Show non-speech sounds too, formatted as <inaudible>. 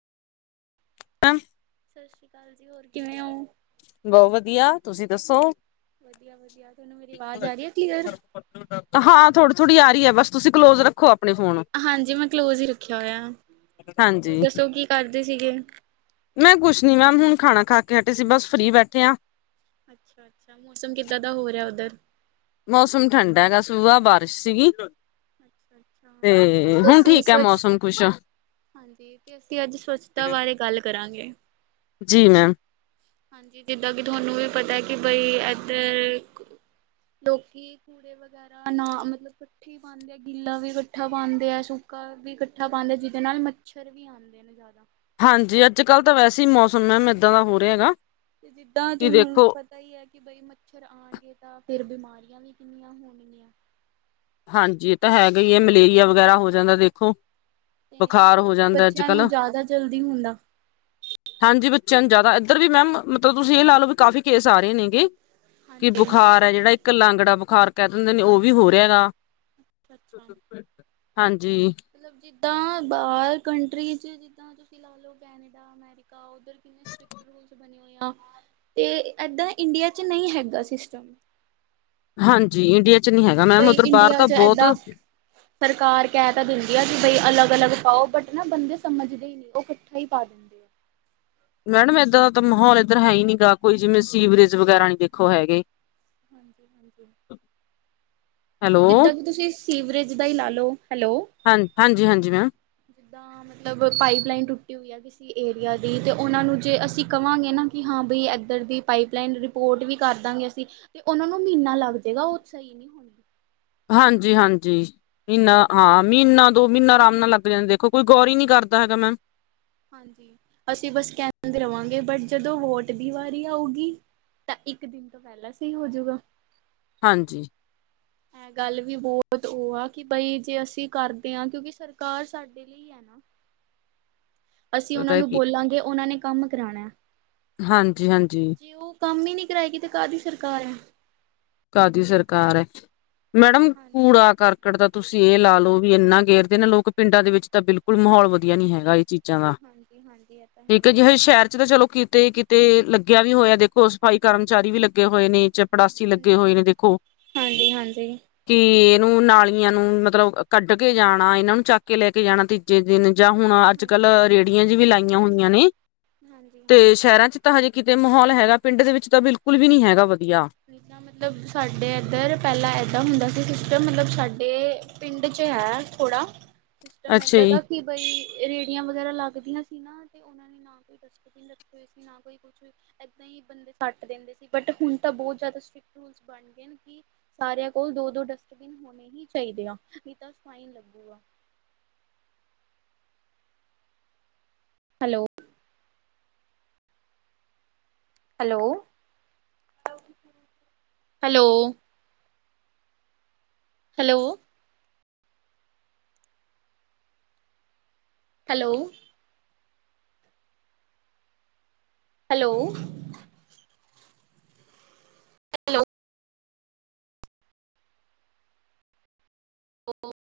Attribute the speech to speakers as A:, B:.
A: <unintelligible>
B: ਸਤਿ ਸ਼੍ਰੀ ਅਕਾਲ ਜੀ ਹੋਰ ਕਿਵੇਂ ਓ?
A: ਬੋਅ ਵਧੀਆ ਤੁਸੀਂ ਦੱਸੋ?
B: ਵਧੀਆ-ਵਧੀਆ।
A: <unintelligible> ਹਾਂ ਥੋੜੀ-ਥੋੜ੍ਹੀ ਆ ਰੀ ਹੈ ਬਸ ਤੁਸੀਂ ਕਲੋਜ ਰੱਖੋ ਫੋਨ
B: ਹਾਂਜੀ ਮੈਂ ਕਲੋਜ ਈ ਰੱਖਿਆ ਹੋਯਾ,
A: ਹਾਂਜੀ
B: ਹੋਰ ਦੱਸੋ ਕੀ ਕਰਦੇ ਸੀਗੇ?
A: ਮੈਂ ਕੁਛ ਨੀ ਮੈਮ ਹੁਣ ਖਾਣਾ ਖਾ ਕੇ ਹਟੇ ਸੀ ਬਸ ਫਰੀ ਬੈਠੇ ਆ।
B: ਅੱਛਾ-ਅੱਛਾ ਮੌਸਮ ਕਿੱਦਾਂ ਦਾ ਹੋ ਰਿਹਾ ਉੱਧਰ?
A: ਮੌਸਮ ਠੰਡਾ ਹੈਗਾ ਸੁਭਾ ਬਾਰਸ਼ ਸੀਗੀ।
B: ਅੱਛਾ ਅੱਛਾ
A: 'ਤੇ
B: ਅੱਜ
A: ਹੁਣ
B: ਅਸੀਂ
A: ਠੀਕ ਐ
B: ਸਵੱਛ
A: ਮੌਸਮ ਕੁਛ।
B: ਹਾਂਜੀ 'ਤੇ ਅਸੀਂ ਅੱਜ ਸਵੱਛਤਾ ਬਾਰੇ ਗੱਲ ਕਰਾਂਗੇ।
A: ਜੀ ਮੈਮ।
B: ਹਾਂਜੀ ਜਿੱਦਾਂ ਕਿ ਤੁਵਾਨੂੰ ਏ ਪਤਾ ਕਿ ਬਈ ਏਧਰ, ਲੋਕੀ <unintelligible> ਪਾਂਦੇ ਐ ਗਿੱਲਾ ਵੀ ਇਕੱਠਾ ਪਾਂਦੇ ਐ ਸੁੱਕਾ ਵੀ ਇਕੱਠਾ ਪਾਂਦੇ ਐ ਜਿਹਦੇ ਨਾਲ ਮੱਛਰ ਵੀ ਬੀ ਆਂਦੇ ਨੇ ਜਾਦਾ।
A: ਹਾਂਜੀ ਅੱਜ-ਕੱਲ੍ਹ ਤਾਂ ਵੈਸੇ ਈ ਮੌਸਮ ਮੈਮ ਏਦਾਂ ਦਾ ਹੋ ਰਿਹਾ ਹੈਗਾ।
B: ਜਿੱਦਾਂ
A: ਕਿ
B: ਥੋਨੂੰ <unintelligible>
A: ਦੇਖੋ
B: ਪਤਾ ਈ ਐ ਕਿ ਬਈ ਮੱਛਰ ਆਣਗੇ ਤਾਂ ਫੇਰ ਬਿਮਾਰੀਆਂ ਵੀ ਕਿੰਨੀਆਂ ਹੋਣਗੀਆਂ।
A: ਹਾਂਜੀ ਇਹ ਤਾਂ ਹੈਗਾ ਈ ਐ ਮਲੇਰੀਆ ਵਗੈਰਾ ਹੋ ਜਾਂਦਾ ਦੇਖੋ।
B: 'ਤੇ
A: ਬੁਖਾਰ ਹੋ
B: ਛੋਟੇ
A: ਜਾਂਦਾ ਅੱਜ
B: ਬੱਚਿਆਂ ਨੂੰ
A: ਕੱਲ੍ਹ
B: ਜਾਦਾ ਜਲਦੀ ਹੁੰਦਾ।
A: ਹਾਂਜੀ ਬੱਚਿਆਂ ਨੂੰ ਜਾਦਾ ਏਧਰ ਵੀ ਮੈਮ ਮਤਲਬ ਤੁਸੀਂ ਇਹ ਲਾ ਲੋ ਵੀ ਕਾਫੀ ਕੇਸ ਆ ਰੇ ਨੇ ਗੇ। ਕਿ
B: ਹਾਂਜੀ
A: ਬੁਖਾਰ ਐ ਜੇੜਾ ਇੱਕ ਲਾਂਗੜਾ ਬੁਖਾਰ ਕਹਿ ਦਿੰਦੇ ਨੇ ਉਹ ਵੀ ਹੋ ਰਿਹਾ ਗਾ।
B: <inaudible>
A: ਹਾਂਜੀ।
B: ਮਤਲਬ ਜਿੱਦਾਂ ਬਾਹਰ ਕੰਟਰੀ 'ਚ ਜਿੱਦਾਂ ਤੁਸੀਂ ਲਾ ਲੋ ਕੈਨੇਡਾ, ਅਮੈਰੀਕਾ <inaudible> 'ਤੇ ਏਦਾਂ ਇੰਡੀਆ 'ਚ ਨਈ ਹੈਗਾ ਸ਼ਿਸ਼ਟਮ।
A: ਹਾਂਜੀ ਇੰਡੀਆ ਚ ਨਹੀਂ ਹੈਗਾ ਮੈਮ
B: ਬਈ
A: ਉੱਧਰ ਬਾਹਰ
B: ਇੰਡੀਆ
A: ਤਾਂ
B: 'ਚ
A: ਬਹੁਤ
B: ਏਦਾਂ ਸਰਕਾਰ ਕਹਿ ਤਾਂ ਦਿੰਦੀ ਆ ਵੀ ਬਈ ਅਲੱਗ-ਅਲੱਗ ਪਾਓ ਬਟ ਨਾ ਬੰਦੇ ਸਮਝਦੇ ਇ ਉਹ ਇਕੱਠਾ ਈ ਪਾ ਆ
A: ਮੈਡਮ ਏਦਾਂ ਦਾ ਤਾਂ ਮਾਹੌਲ ਇੱਧਰ ਹੈ ਈ ਨੀ ਗਾ ਕੋਈ ਜਿਵੇਂ ਸੀਵਰੇਜ ਵਗੈਰਾ ਨੀ ਦੇਖੋ ਹੈਗੇ
B: ਹਾਂਜੀ-ਹਾਂਜੀ
A: ਹੈਲੋ
B: ਜਿੱਦਾਂ ਕਿ ਤੁਸੀਂ ਸੀਵਰੇਜ ਦਾ ਈ ਲਾ ਲਓ ਹੈਲੋ
A: ਹਾਂ ਹਾਂਜੀ ਹਾਂਜੀ ਮੈਮ
B: ਜਿੱਦਾਂ ਮਤਲਬ ਪਾਈਪ ਲਾਈਨ ਟੁੱਟੀ ਹੋਈ ਹੈ ਕਿਸੀ ਏਰੀਆ ਦੀ ਤੇ ਉਹਨਾਂ ਨੂੰ ਜੇ ਅਸੀਂ ਕਵਾਂਗੇ ਨਾ ਕਿ ਹਾਂ ਬਈ ਇੱਧਰ ਦੀ ਪਾਈਪ ਲਈਨ ਰਿਪੇ ਸਪੋਰਟ ਵੀ ਕਰਦਾਂਗੇ ਅਸੀਂ ਤੇ ਉਹਨਾਂ ਨੂੰ ਮਹੀਨਾ ਲੱਗ ਜਾਏਗਾ ਉਹ ਸਹੀ ਨਹੀਂ ਹੋਣੀ
A: ਹਾਂਜੀ-ਹਾਂਜੀ ਮਹੀਨਾ
B: ਸਰ
A: ਹਾਂ ਮਹੀਨਾ ਦੋ ਮਹੀਨਾ ਆਰਾਮ ਨਾਲ ਲੱਗ ਜਾਂਦੇ ਦੇਖੋ ਕੋਈ ਗੌਰ ਹੀ ਨੀ ਕਰਦਾ ਹੈਗਾ ਮੈਮ
B: ਹਾਂਜੀ ਅਸੀਂ ਬਸ ਕਹਿੰਦੇ ਰਵਾਂਗੇ ਬਟ ਜਦੋਂ ਵੋਟ ਦੀ ਵਾਰੀ ਆਊਗੀ ਤਾਂ ਇੱਕ ਦਿਨ ਤੋਂ ਪਹਿਲਾਂ ਸਹੀ ਹੋਜੂਗਾ
A: ਹਾਂਜੀ
B: ਐ ਗੱਲ ਵੀ ਬਹੁਤ ਉਹ ਆ ਕਿ ਬਈ ਜੇ ਅਸੀਂ ਕਰਦੇ ਹਾਂ ਕਿਉਂਕਿ ਸਰਕਾਰ ਸਾਡੇ ਇਸ ਲਈ ਆ ਨਾ ਅਸੀਂ ਉਹਨਾਂ
A: ਪਤਾ
B: ਨੂੰ
A: ਕੀ
B: ਬੋਲਾਂਗੇ ਉਹਨਾਂ ਨੇ ਕੰਮ ਕਰਾਉਣਾ
A: ਹਾਂਜੀ-ਹਾਂਜੀ
B: ਜੇ ਉਹ ਕੰਮ ਹੀ ਨੀ ਕਰਾਏਗੀ ਤੇ ਕਾਹਦੀ ਸਰਕਾਰ ਹੈ
A: ਕਾਹਦੀ ਸਰਕਾਰ ਹੈ, ਮੈਡਮ
B: ਹਾਂਜੀ
A: ਕੂੜਾ ਕਰ ਕੜ ਤਾਂ ਤੁਸੀਂ ਇਹ ਲਾ ਲਓ ਵੀ ਇੰਨਾ ਗੇਰਦੇ ਨੇ ਲੋਕ ਪਿੰਡਾਂ ਦੇ ਵਿੱਚ ਤਾਂ ਬਿਲਕੁਲ ਮਾਹੋਲ ਵਧੀਆ ਨੀ ਹੈਗਾ ਜੀ ਚਂਗਾ
B: ਹਾਂਜੀ ਹਾਂਜੀ ਇਹ ਤਾਂ ਹੈ
A: ਇਕ ਜਿਹੇ ਸ਼ਹਿਰ 'ਚ ਤਾਂ ਚਲੋ ਕਿ ਤੇ ਕਿਤੇ ਲੱਗਿਆ ਵੀ ਹੋਇਆ ਦੇਖੋ ਸਫਾਈ ਕਰਮਚਾਰੀ ਵੀ ਲੱਗੇ ਹੋਏ ਨੇ ਚਪੜਾਸ
B: ਹੀ
A: ਲਗੇ
B: ਹਾਂਜੀ
A: ਹੋਏ ਨੇ ਦੇਖੋ
B: ਹਾਂਜੀ ਹਾਂਜੀ ਹਾਂਜੀ
A: ਕਿ ਇਹਨੂੰ ਨਾਲੀਆਂ ਨੂੰ ਮਤਲਬ ਕੱਟ ਕੇ ਜਾਣਾ, ਇਹਨਾਂ ਨੂੰ ਚੱਕ ਕੇ ਲੈ ਕੇ ਜਾਣਾ ਤੇ ਜੇ ਦਿਨ ਜਾਂ ਹੁਣ ਅੱਜ ਕੱਲ
B: ਹਾਂਜੀ
A: ਰੇਹੜੀਆਂ ਜੀ ਵੀ ਲਾਈਆਂ ਹੋਈਆਂ ਨੇ ਤੇ
B: ਹਾਂਜੀ
A: ਸ਼ਹਿਰਾਂ 'ਚ ਤੇ ਹਜੇ ਕਿਤੇ ਮਾਹੌਲ ਹੈਗਾ ਪਿੰਡ ਦੇ ਵਿੱਚ ਤਾਂ ਬਿਲਕੁਲ ਵੀ ਨੀ ਹੈਗਾ ਵਧੀਆ
B: ਪ੍ਰੀਤਾਮੰਦ ਮਤਲਬ ਸਾਡੇ ਏਧਰ ਪਹਿਲਾਂ ਏਦਾਂ ਹੁੰਦਾ ਸੀ ਸਿਸਟਮ ਮਤਲਬ ਸਾਡੇ ਪਿੰਡ 'ਚ ਹੈ ਥੋੜ੍ਹਾ ਸਿਸਟਮ
A: ਅੱਛਾ
B: ਏਦਾਂ
A: ਜੀ
B: ਦਾ ਕੀ ਬਈ ਰੇਹੜੀਆਂ ਵਗੈਰਾ ਲੱਗਦੀਆਂ ਸੀ ਨਾ ਤੇ ਉਹਨਾਂ ਦੇ ਨਾ ਦੇ ਡਸਟਬੀਨ ਲਗੇ ਹੋਏ ਸੀ ਨਾ ਕੋਈ ਕੁਛ ਇਦਾਂ ਹੀ ਬੰਦੇ ਸੱਟ ਦਿੰਦੇ ਸੀ ਬਟ ਹੁਣ ਤਾਂ ਬਹੁਤ ਜ਼ਿਆਦਾ ਸਟ੍ਰਿਕਟ ਰੂਲਸ ਬਣ ਲੇਕਿਨ ਕਿ ਸਾਰਿਆਂ ਕੋਲ ਦੋ-ਦੋ ਡਸਟਬਿਨ ਹੋਣੇ ਹੀ ਚਾਹੀਦੇ ਆ ਨਹੀ ਤਾਂ ਫਾਈਨ ਲੱਗੂਗਾ hello hello hello hello hello hello hello ਓ-ਓ